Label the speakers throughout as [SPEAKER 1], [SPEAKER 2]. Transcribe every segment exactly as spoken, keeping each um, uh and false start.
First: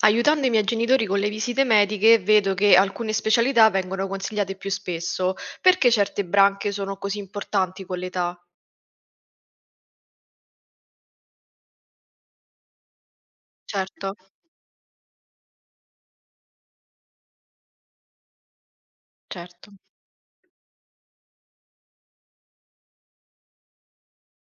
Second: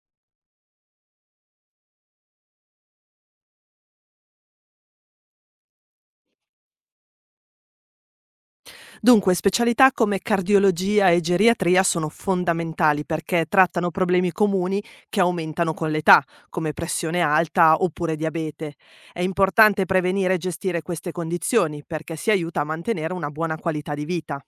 [SPEAKER 1] Aiutando i miei genitori con le visite mediche, vedo che alcune specialità vengono consigliate più spesso. Perché certe branche sono così importanti con l'età?
[SPEAKER 2] Dunque, specialità come cardiologia e geriatria sono fondamentali perché trattano
[SPEAKER 1] Certo,
[SPEAKER 2] problemi comuni che aumentano con l'età, come pressione alta oppure diabete. È
[SPEAKER 1] certo.
[SPEAKER 2] importante prevenire e gestire queste condizioni perché si aiuta a mantenere una buona qualità di vita.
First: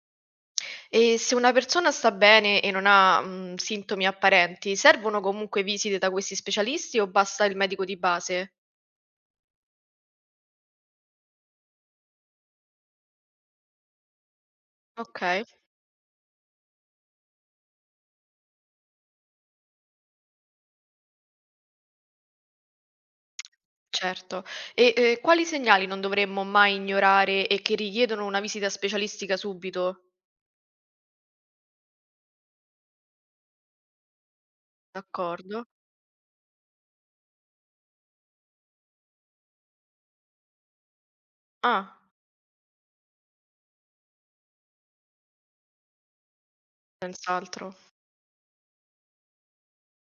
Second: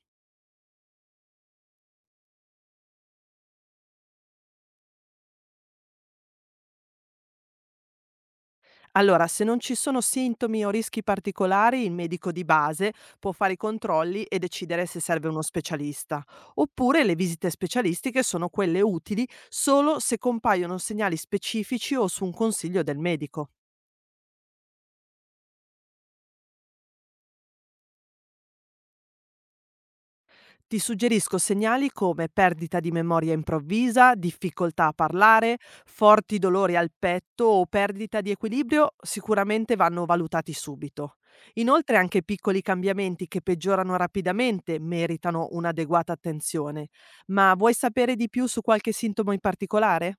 [SPEAKER 1] E se una persona sta bene e non ha, mm, sintomi apparenti, servono comunque visite da questi specialisti o basta il medico di base?
[SPEAKER 2] Allora, se non ci sono sintomi o rischi particolari, il medico di base può fare i controlli e decidere se
[SPEAKER 1] Ok,
[SPEAKER 2] serve uno specialista. Oppure le visite specialistiche sono quelle utili solo se compaiono segnali specifici o su un consiglio del medico.
[SPEAKER 1] certo. E eh, quali segnali non dovremmo mai ignorare e che richiedono una visita specialistica subito?
[SPEAKER 2] Ti suggerisco segnali come perdita di memoria improvvisa, difficoltà a parlare,
[SPEAKER 1] D'accordo.
[SPEAKER 2] forti dolori al petto o perdita di equilibrio sicuramente vanno valutati subito. Inoltre
[SPEAKER 1] Ah,
[SPEAKER 2] anche piccoli cambiamenti che peggiorano rapidamente meritano un'adeguata attenzione. Ma vuoi
[SPEAKER 1] senz'altro.
[SPEAKER 2] sapere di più su qualche sintomo in particolare?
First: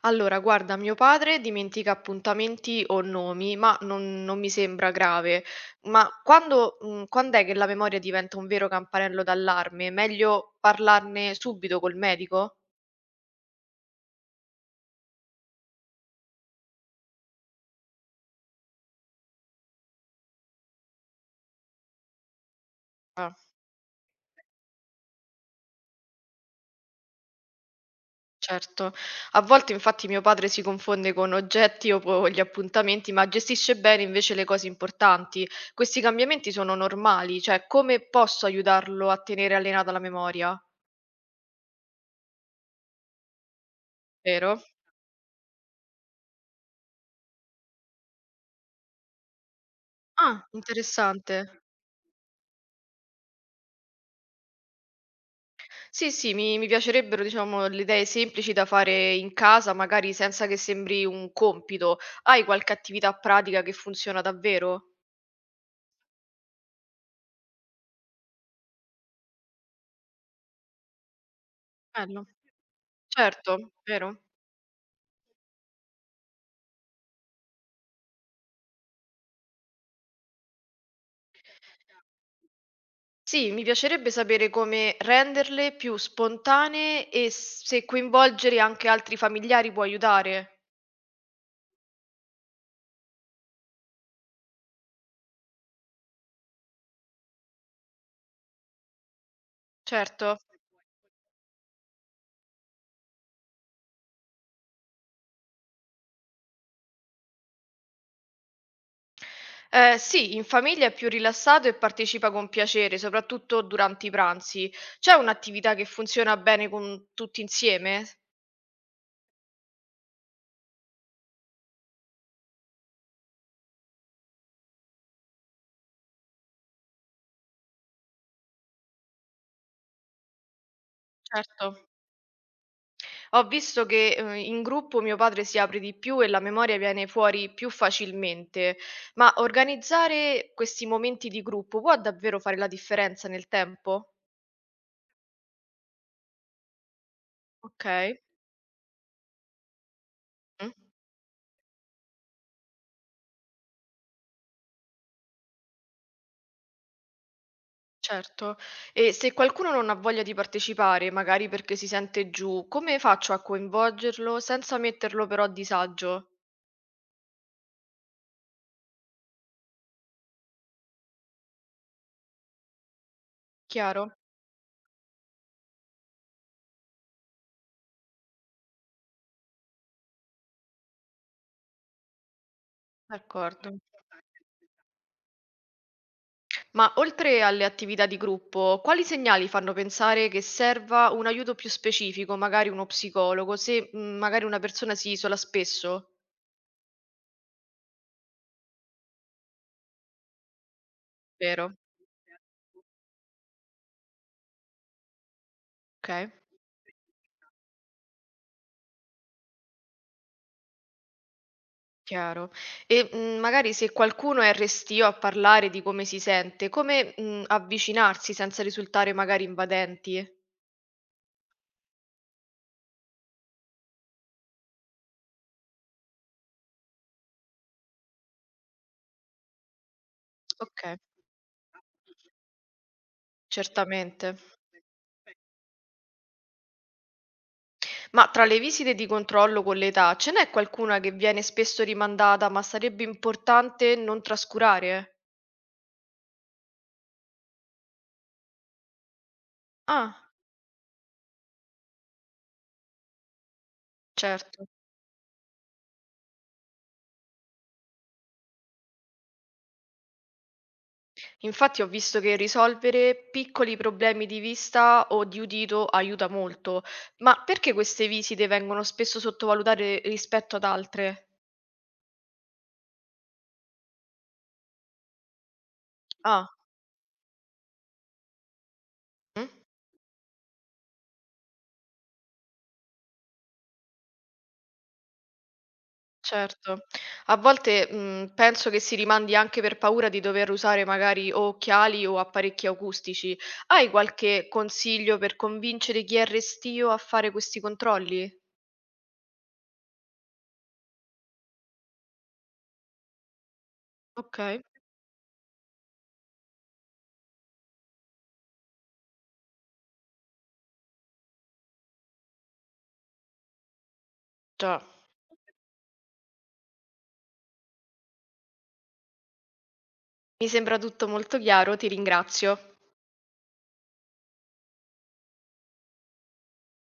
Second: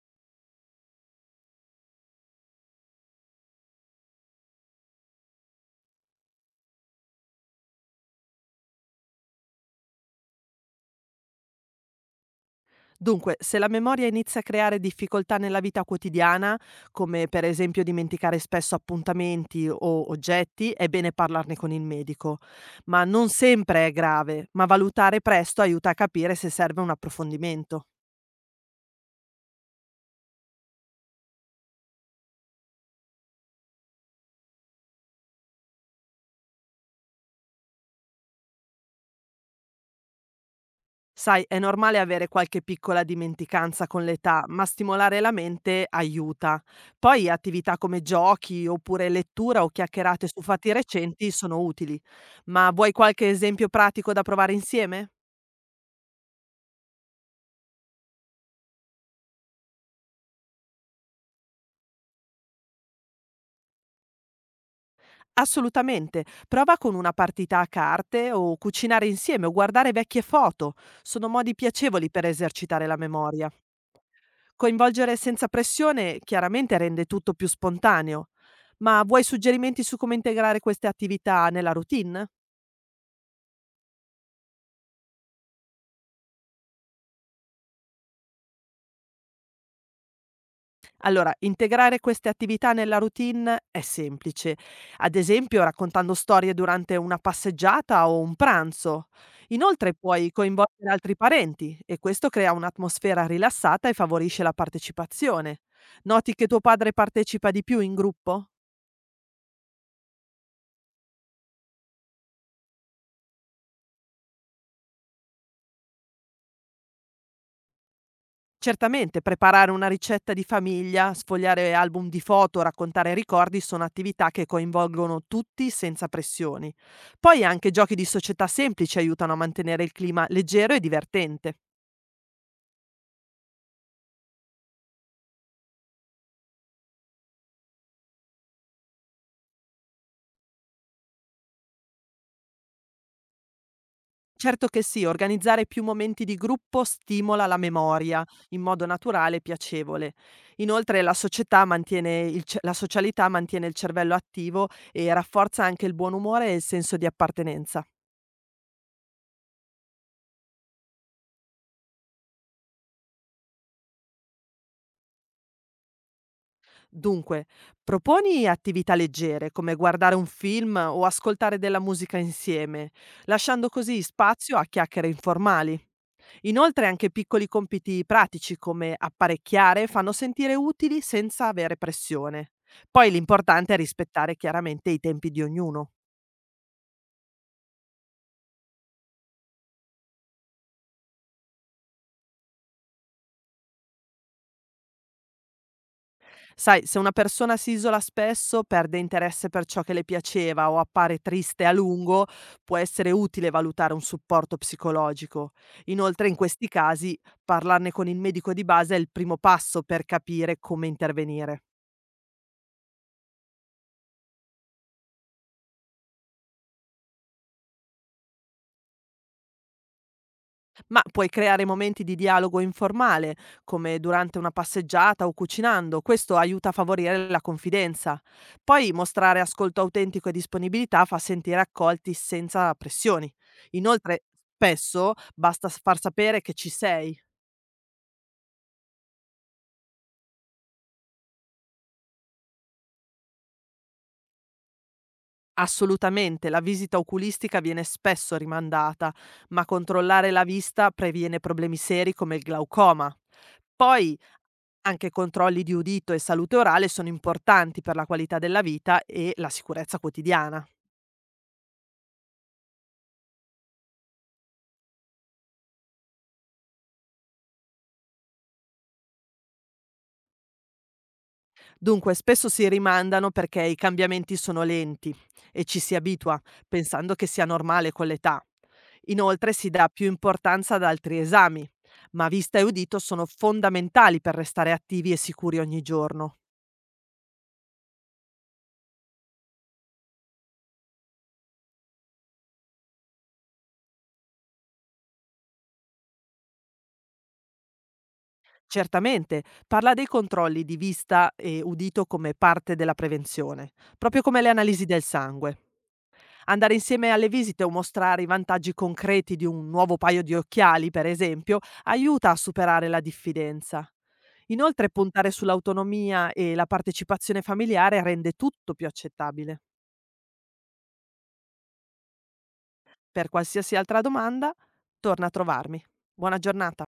[SPEAKER 1] Allora, guarda, mio padre dimentica appuntamenti o nomi, ma non, non mi sembra grave. Ma quando, mm, quand'è che la memoria diventa un vero campanello d'allarme? È meglio parlarne subito col medico?
[SPEAKER 2] Dunque, se la memoria inizia a creare difficoltà nella vita quotidiana, come per esempio dimenticare spesso appuntamenti o oggetti, è bene parlarne con il medico. Ma non
[SPEAKER 1] Ah,
[SPEAKER 2] sempre è grave, ma valutare presto aiuta a capire se serve un approfondimento.
[SPEAKER 1] certo. A volte infatti mio padre si confonde con oggetti o con gli appuntamenti, ma gestisce bene invece le cose importanti. Questi cambiamenti sono normali, cioè come posso aiutarlo a tenere allenata la memoria?
[SPEAKER 2] Sai, è normale avere qualche piccola dimenticanza con l'età,
[SPEAKER 1] Vero?
[SPEAKER 2] ma stimolare la mente aiuta. Poi attività come giochi oppure lettura o chiacchierate su
[SPEAKER 1] Ah,
[SPEAKER 2] fatti recenti
[SPEAKER 1] interessante.
[SPEAKER 2] sono utili. Ma vuoi qualche esempio pratico da provare insieme?
[SPEAKER 1] Sì, sì, mi mi piacerebbero, diciamo, le idee semplici da fare in casa, magari senza che sembri un compito. Hai qualche attività pratica che funziona davvero?
[SPEAKER 2] Assolutamente. Prova con una partita a carte o cucinare insieme o guardare vecchie foto. Sono modi piacevoli
[SPEAKER 1] Bello.
[SPEAKER 2] per esercitare la memoria.
[SPEAKER 1] Certo, vero.
[SPEAKER 2] Coinvolgere senza pressione chiaramente rende tutto più spontaneo. Ma vuoi suggerimenti su come integrare queste attività nella routine?
[SPEAKER 1] Sì, mi piacerebbe sapere come renderle più spontanee e se coinvolgere anche altri familiari può aiutare.
[SPEAKER 2] Allora, integrare queste attività nella routine è semplice, ad esempio raccontando storie durante una passeggiata o un pranzo. Inoltre
[SPEAKER 1] Certo.
[SPEAKER 2] puoi coinvolgere altri parenti e questo crea un'atmosfera rilassata e favorisce la partecipazione. Noti che tuo padre partecipa di più in gruppo?
[SPEAKER 1] Eh, sì, in famiglia è più rilassato e partecipa con piacere, soprattutto durante i pranzi. C'è un'attività che funziona bene con tutti insieme?
[SPEAKER 2] Certamente, preparare una ricetta di famiglia, sfogliare album di foto, raccontare ricordi sono attività che coinvolgono tutti senza pressioni. Poi anche giochi di società semplici aiutano a mantenere il clima leggero e divertente.
[SPEAKER 1] Certo. Ho visto che, uhm, in gruppo mio padre si apre di più e la memoria viene fuori più facilmente, ma organizzare questi momenti di gruppo può davvero fare la differenza nel tempo?
[SPEAKER 2] Certo che sì, organizzare più momenti di gruppo stimola la
[SPEAKER 1] Okay.
[SPEAKER 2] memoria in modo naturale e piacevole.
[SPEAKER 1] Mh.
[SPEAKER 2] Inoltre la, società mantiene il ce- la socialità mantiene il cervello attivo e rafforza anche il buon umore e il senso di appartenenza.
[SPEAKER 1] Certo. E se qualcuno non ha voglia di partecipare, magari perché si sente giù, come faccio a coinvolgerlo senza metterlo però a disagio?
[SPEAKER 2] Dunque, proponi attività leggere come guardare un film o ascoltare della musica insieme, lasciando così
[SPEAKER 1] Chiaro?
[SPEAKER 2] spazio a chiacchiere informali. Inoltre anche piccoli compiti pratici come apparecchiare fanno sentire utili senza avere pressione. Poi
[SPEAKER 1] D'accordo.
[SPEAKER 2] l'importante è rispettare chiaramente i tempi di ognuno.
[SPEAKER 1] Ma oltre alle attività di gruppo, quali segnali fanno pensare che serva un aiuto più specifico, magari uno psicologo, se mm, magari una persona si isola spesso?
[SPEAKER 2] Sai, se una persona si isola spesso, perde interesse per ciò che le piaceva o appare triste a
[SPEAKER 1] Vero?
[SPEAKER 2] lungo, può essere utile valutare un supporto psicologico.
[SPEAKER 1] Ok,
[SPEAKER 2] Inoltre, in questi casi, parlarne con il medico di base è il primo passo per capire come intervenire.
[SPEAKER 1] chiaro. E mm, magari se qualcuno è restio a parlare di come si sente, come mm, avvicinarsi senza risultare magari invadenti?
[SPEAKER 2] Ma puoi creare momenti di dialogo informale, come durante una passeggiata o cucinando, questo aiuta a favorire la confidenza. Poi mostrare ascolto autentico e
[SPEAKER 1] Ok,
[SPEAKER 2] disponibilità fa sentire accolti senza pressioni. Inoltre,
[SPEAKER 1] certamente.
[SPEAKER 2] spesso basta s- far sapere che ci sei.
[SPEAKER 1] Ma tra le visite di controllo con l'età, ce n'è qualcuna che viene spesso rimandata, ma sarebbe importante non trascurare?
[SPEAKER 2] Assolutamente, la visita oculistica viene spesso rimandata, ma
[SPEAKER 1] Ah,
[SPEAKER 2] controllare la vista previene problemi seri come il glaucoma. Poi
[SPEAKER 1] certo.
[SPEAKER 2] anche controlli di udito e salute orale sono importanti per la qualità della vita e la sicurezza quotidiana.
[SPEAKER 1] Infatti ho visto che risolvere piccoli problemi di vista o di udito aiuta molto, ma perché queste visite vengono spesso sottovalutate rispetto ad altre?
[SPEAKER 2] Dunque, spesso si rimandano perché i cambiamenti sono lenti e ci si abitua,
[SPEAKER 1] Ah.
[SPEAKER 2] pensando che sia normale con l'età.
[SPEAKER 1] Mm?
[SPEAKER 2] Inoltre si dà più importanza ad altri esami, ma vista e udito sono fondamentali per restare attivi e sicuri ogni giorno.
[SPEAKER 1] Certo. A volte, mhmm, penso che si rimandi anche per paura di dover usare magari o occhiali o apparecchi acustici. Hai qualche consiglio per convincere chi è restio a fare questi controlli?
[SPEAKER 2] Certamente, parla dei controlli di vista e udito come parte della prevenzione, proprio come le
[SPEAKER 1] Okay,
[SPEAKER 2] analisi del sangue. Andare insieme alle visite o mostrare i vantaggi concreti di un nuovo paio di occhiali, per esempio, aiuta a superare la diffidenza.
[SPEAKER 1] già.
[SPEAKER 2] Inoltre puntare sull'autonomia e la partecipazione familiare rende tutto più accettabile.
[SPEAKER 1] Mi sembra tutto molto chiaro, ti ringrazio.
[SPEAKER 2] Per qualsiasi altra domanda, torna a trovarmi. Buona giornata.